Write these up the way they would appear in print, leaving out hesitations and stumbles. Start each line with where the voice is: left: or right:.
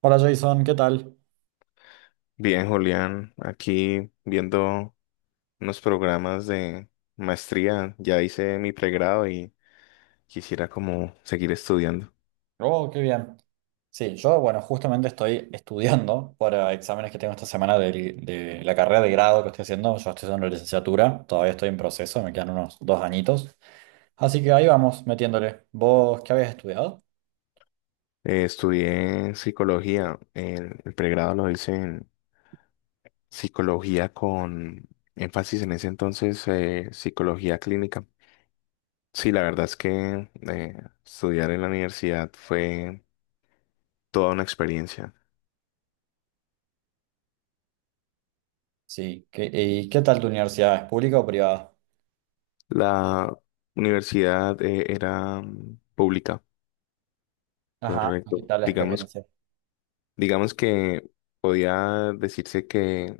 right: Hola Jason, ¿qué tal?
left: Bien, Julián, aquí viendo unos programas de maestría. Ya hice mi pregrado y quisiera como seguir estudiando.
right: Oh, qué bien. Sí, yo, bueno, justamente estoy estudiando para exámenes que tengo esta semana la carrera de grado que estoy haciendo. Yo estoy haciendo la licenciatura, todavía estoy en proceso, me quedan unos dos añitos. Así que ahí vamos, metiéndole. ¿Vos qué habías estudiado?
left: Estudié psicología. El pregrado lo hice en psicología con énfasis en ese entonces, psicología clínica. Sí, la verdad es que estudiar en la universidad fue toda una experiencia.
right: Sí, ¿qué- ¿y qué tal tu universidad? ¿Es pública o privada?
left: La universidad era pública,
right: Ajá, ¿y ¿qué
left: correcto.
right: tal la
left: Digamos
right: experiencia?
left: Digamos que podía decirse que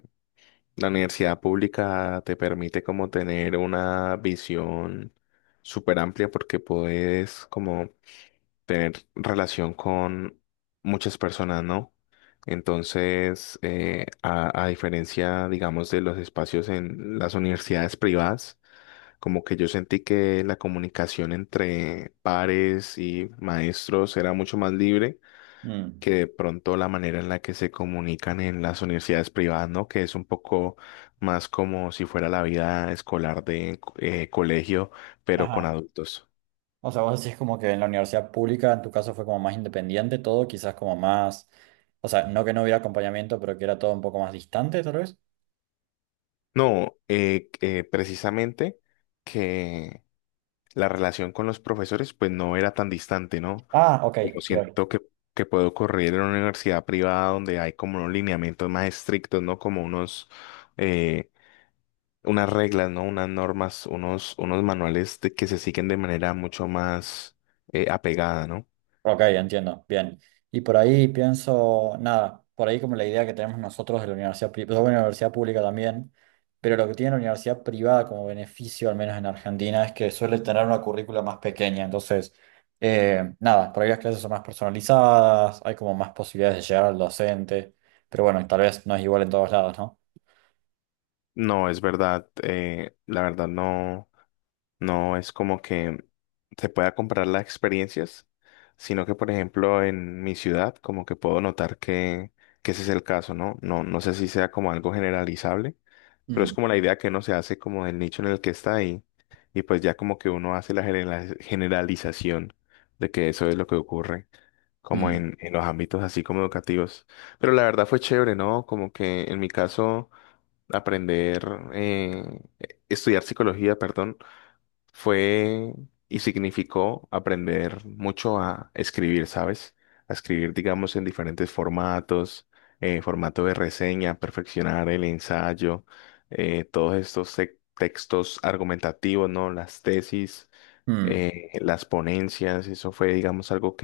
left: la universidad pública te permite como tener una visión súper amplia porque puedes como tener relación con muchas personas, ¿no? Entonces, a diferencia, digamos, de los espacios en las universidades privadas, como que yo sentí que la comunicación entre pares y maestros era mucho más libre
right: Mm.
left: que de pronto la manera en la que se comunican en las universidades privadas, ¿no? Que es un poco más como si fuera la vida escolar de colegio, pero con
right: Ajá.
left: adultos.
right: O sea, vos decís como que en la universidad pública, en tu caso fue como más independiente todo, quizás como más, o sea, no que no hubiera acompañamiento, pero que era todo un poco más distante, tal vez.
left: No, precisamente que la relación con los profesores pues no era tan distante, ¿no?
right: Ah, ok,
left: Como
right: bien.
left: siento que puede ocurrir en una universidad privada donde hay como unos lineamientos más estrictos, ¿no? Como unos... eh, unas reglas, ¿no? Unas normas, unos que se siguen de manera mucho más apegada, ¿no?
right: Ok, entiendo, bien. Y por ahí pienso, nada, por ahí como la idea que tenemos nosotros de la universidad, pues, bueno, la universidad pública también, pero lo que tiene la universidad privada como beneficio, al menos en Argentina, es que suele tener una currícula más pequeña, entonces, nada, por ahí las clases son más personalizadas, hay como más posibilidades de llegar al docente, pero bueno, tal vez no es igual en todos lados, ¿no?
left: No, es verdad, la verdad no, no es como que se pueda comprar las experiencias, sino que, por ejemplo, en mi ciudad, como que puedo notar que ese es el caso, ¿no? No, no sé si sea como algo generalizable, pero es
right: Mm,
left: como la idea que uno se hace como del nicho en el que está y pues ya como que uno hace la generalización de que eso es lo que ocurre, como
right: mm,
left: en los ámbitos así como educativos. Pero la verdad fue chévere, ¿no? Como que en mi caso, aprender, eh, estudiar psicología, perdón, fue y significó aprender mucho a escribir, ¿sabes? A escribir, digamos, en diferentes formatos, formato de reseña, perfeccionar el ensayo, todos estos textos argumentativos, ¿no? Las tesis,
right: mm.
left: las ponencias, eso fue, digamos, algo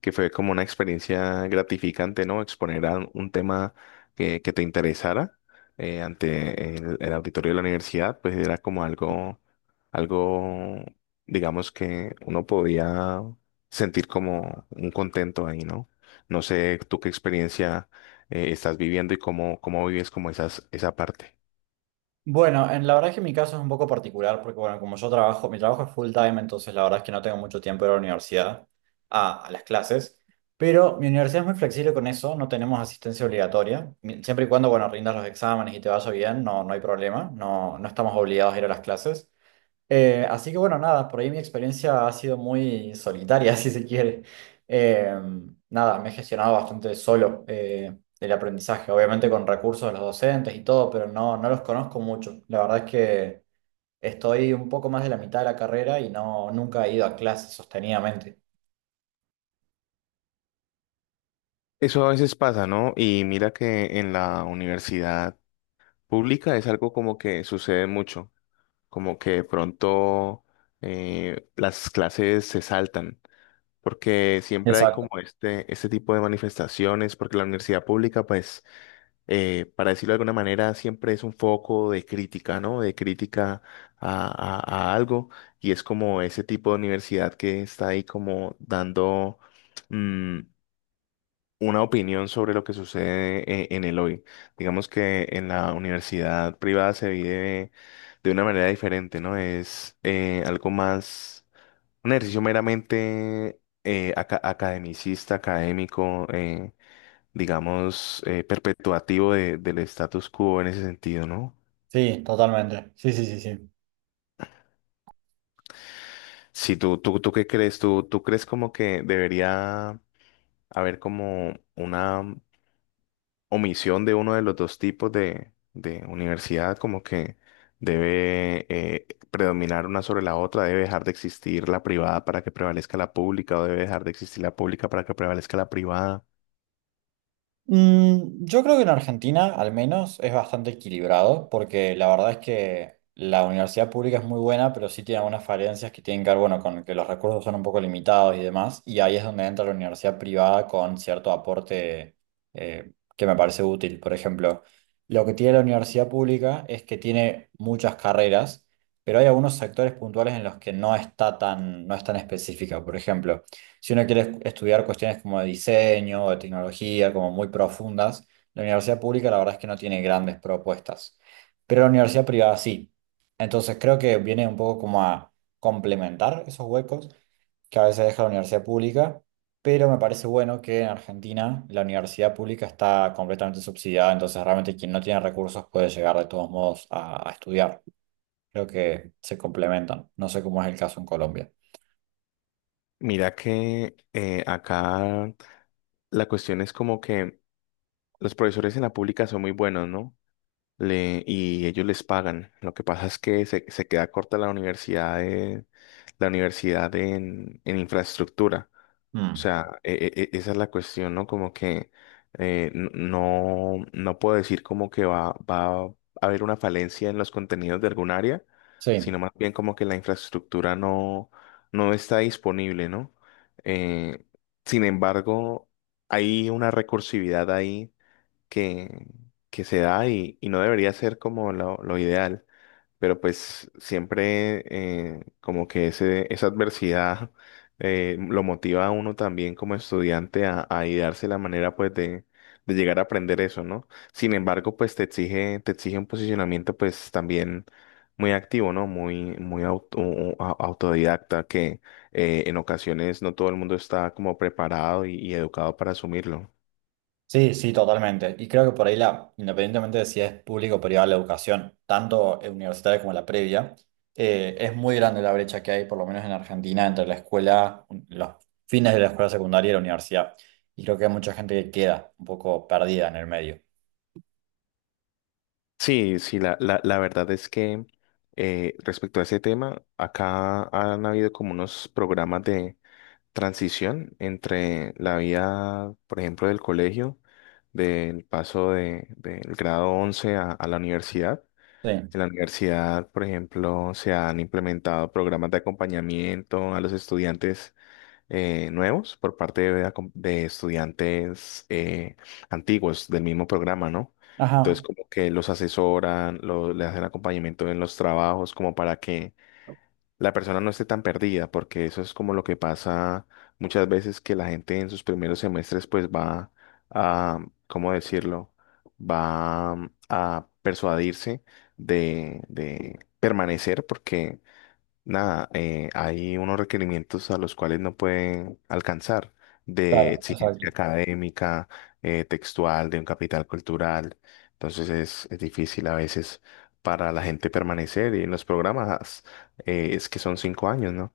left: que fue como una experiencia gratificante, ¿no? Exponer a un tema que te interesara ante el auditorio de la universidad, pues era como algo, algo, digamos que uno podía sentir como un contento ahí, ¿no? No sé tú qué experiencia estás viviendo y cómo, cómo vives como esas, esa parte.
right: Bueno, en, la verdad es que mi caso es un poco particular porque, bueno, como yo trabajo, mi trabajo es full time, entonces la verdad es que no tengo mucho tiempo de ir a la universidad, a las clases, pero mi universidad es muy flexible con eso, no tenemos asistencia obligatoria. Siempre y cuando, bueno, rindas los exámenes y te vaya bien, no, no hay problema, no, no estamos obligados a ir a las clases. Así que bueno, nada, por ahí mi experiencia ha sido muy solitaria, si se quiere. Eh, Nada, me he gestionado bastante solo el aprendizaje, obviamente con recursos de los docentes y todo, pero no, no los conozco mucho. La verdad es que estoy un poco más de la mitad de la carrera y no, nunca he ido a clases sostenidamente.
left: Eso a veces pasa, ¿no? Y mira que en la universidad pública es algo como que sucede mucho, como que de pronto las clases se saltan, porque siempre hay como
right: Exacto.
left: este tipo de manifestaciones, porque la universidad pública, pues, para decirlo de alguna manera, siempre es un foco de crítica, ¿no? De crítica a, a algo, y es como ese tipo de universidad que está ahí como dando... mm, una opinión sobre lo que sucede en el hoy. Digamos que en la universidad privada se vive de una manera diferente, ¿no? Es algo más, un ejercicio meramente academicista, académico, digamos, perpetuativo del status quo en ese sentido, ¿no?
right: Sí, totalmente. Sí, sí, sí, sí.
left: Si tú qué crees, tú crees como que debería haber como una omisión de uno de los dos tipos de universidad, como que debe predominar una sobre la otra, debe dejar de existir la privada para que prevalezca la pública o debe dejar de existir la pública para que prevalezca la privada.
right: Mm, yo creo que en Argentina, al menos, es bastante equilibrado, porque la verdad es que la universidad pública es muy buena, pero sí tiene algunas falencias que tienen que ver, bueno, con que los recursos son un poco limitados y demás, y ahí es donde entra la universidad privada con cierto aporte que me parece útil. Por ejemplo, lo que tiene la universidad pública es que tiene muchas carreras, pero hay algunos sectores puntuales en los que no está tan, no es tan específica. Por ejemplo, si uno quiere estudiar cuestiones como de diseño o de tecnología, como muy profundas, la universidad pública la verdad es que no tiene grandes propuestas, pero la universidad privada sí. Entonces creo que viene un poco como a complementar esos huecos que a veces deja la universidad pública, pero me parece bueno que en Argentina la universidad pública está completamente subsidiada, entonces realmente quien no tiene recursos puede llegar de todos modos a estudiar. Creo que se complementan. No sé cómo es el caso en Colombia.
left: Mira que acá la cuestión es como que los profesores en la pública son muy buenos, ¿no? Y ellos les pagan. Lo que pasa es que se queda corta la universidad de, la universidad en infraestructura. O
right: Mm.
left: sea, esa es la cuestión, ¿no? Como que no, no puedo decir como que va, va a haber una falencia en los contenidos de algún área,
right: Sí.
left: sino más bien como que la infraestructura no, no está disponible, ¿no? Eh, Sin embargo, hay una recursividad ahí que, que se da y no debería ser como lo ideal, pero pues siempre como que ese, esa adversidad lo motiva a uno también como estudiante a idearse la manera pues de llegar a aprender eso, ¿no? Sin embargo, pues te exige un posicionamiento pues también muy activo, ¿no? Muy, muy autodidacta que en ocasiones no todo el mundo está como preparado y educado para asumirlo.
right: Sí, sí, totalmente. Y creo que por ahí, la, independientemente de si es público o privada la educación, tanto universitaria como la previa, es muy grande la brecha que hay, por lo menos en Argentina, entre la escuela, los fines de la escuela secundaria y la universidad. Y creo que hay mucha gente que queda un poco perdida en el medio.
left: Sí, sí, la verdad es que respecto a ese tema, acá han habido como unos programas de transición entre la vida, por ejemplo, del colegio, del paso de, del grado 11 a la universidad.
right: Sí.
left: En la universidad, por ejemplo, se han implementado programas de acompañamiento a los estudiantes nuevos por parte de, la de estudiantes antiguos del mismo programa, ¿no? Entonces,
right: Ajá,
left: como que los asesoran, le hacen acompañamiento en los trabajos, como para que la persona no esté tan perdida, porque eso es como lo que pasa muchas veces que la gente en sus primeros semestres, pues va a, ¿cómo decirlo? Va a persuadirse de permanecer, porque nada, hay unos requerimientos a los cuales no pueden alcanzar de
right: claro,
left: exigencia
right: exacto.
left: académica, textual, de un capital cultural. Entonces es difícil a veces para la gente permanecer y en los programas es que son 5 años, ¿no?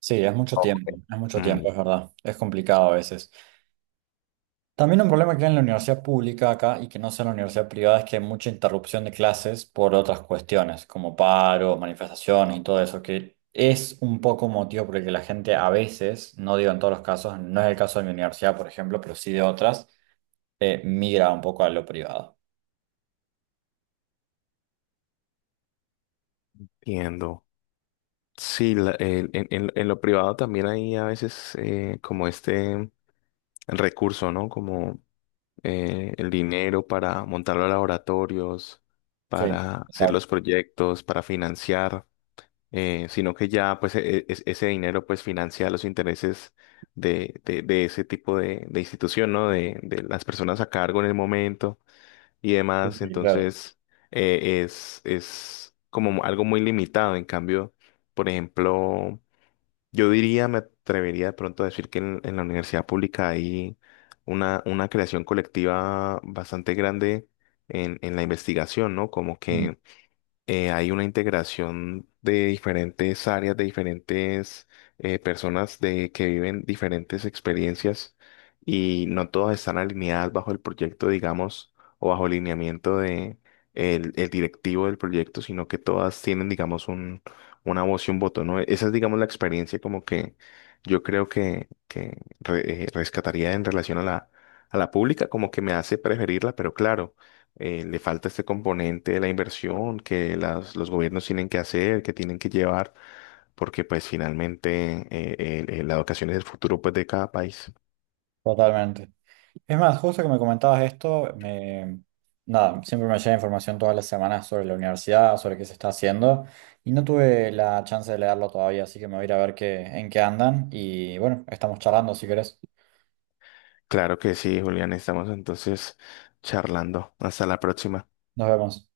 right: Sí, es mucho
left: Oh.
right: tiempo, es mucho tiempo,
left: Mm.
right: es verdad. Es complicado a veces. También un problema que hay en la universidad pública acá y que no sea en la universidad privada es que hay mucha interrupción de clases por otras cuestiones, como paros, manifestaciones y todo eso, que es un poco motivo por el que la gente a veces, no digo en todos los casos, no es el caso de mi universidad, por ejemplo, pero sí de otras, migra un poco a lo privado.
left: Entiendo. Sí, en, en lo privado también hay a veces como este recurso, ¿no? Como el dinero para montar los laboratorios,
right: Sí,
left: para hacer
right: exacto.
left: los proyectos, para financiar, sino que ya pues ese dinero pues financia los intereses de ese tipo de institución, ¿no? De las personas a cargo en el momento y
right: Sí,
left: demás.
right: sí, claro.
left: Entonces es como algo muy limitado. En cambio, por ejemplo, yo diría, me atrevería de pronto a decir que en la universidad pública hay una creación colectiva bastante grande en la investigación, ¿no? Como
right: Mm,
left: que hay una integración de diferentes áreas, de diferentes personas de, que viven diferentes experiencias y no todas están alineadas bajo el proyecto, digamos, o bajo el lineamiento de el directivo del proyecto, sino que todas tienen, digamos, un, una voz y un voto, ¿no? Esa es, digamos, la experiencia como que yo creo que rescataría en relación a la pública, como que me hace preferirla, pero claro le falta este componente de la inversión que los gobiernos tienen que hacer, que tienen que llevar, porque pues finalmente la educación es el futuro pues de cada país.
right: totalmente. Es más, justo que me comentabas esto, me, nada, siempre me llega información todas las semanas sobre la universidad, sobre qué se está haciendo, y no tuve la chance de leerlo todavía, así que me voy a ir a ver qué, en qué andan, y bueno, estamos charlando si querés.
left: Claro que sí, Julián, estamos entonces charlando. Hasta la próxima.
right: Nos vemos.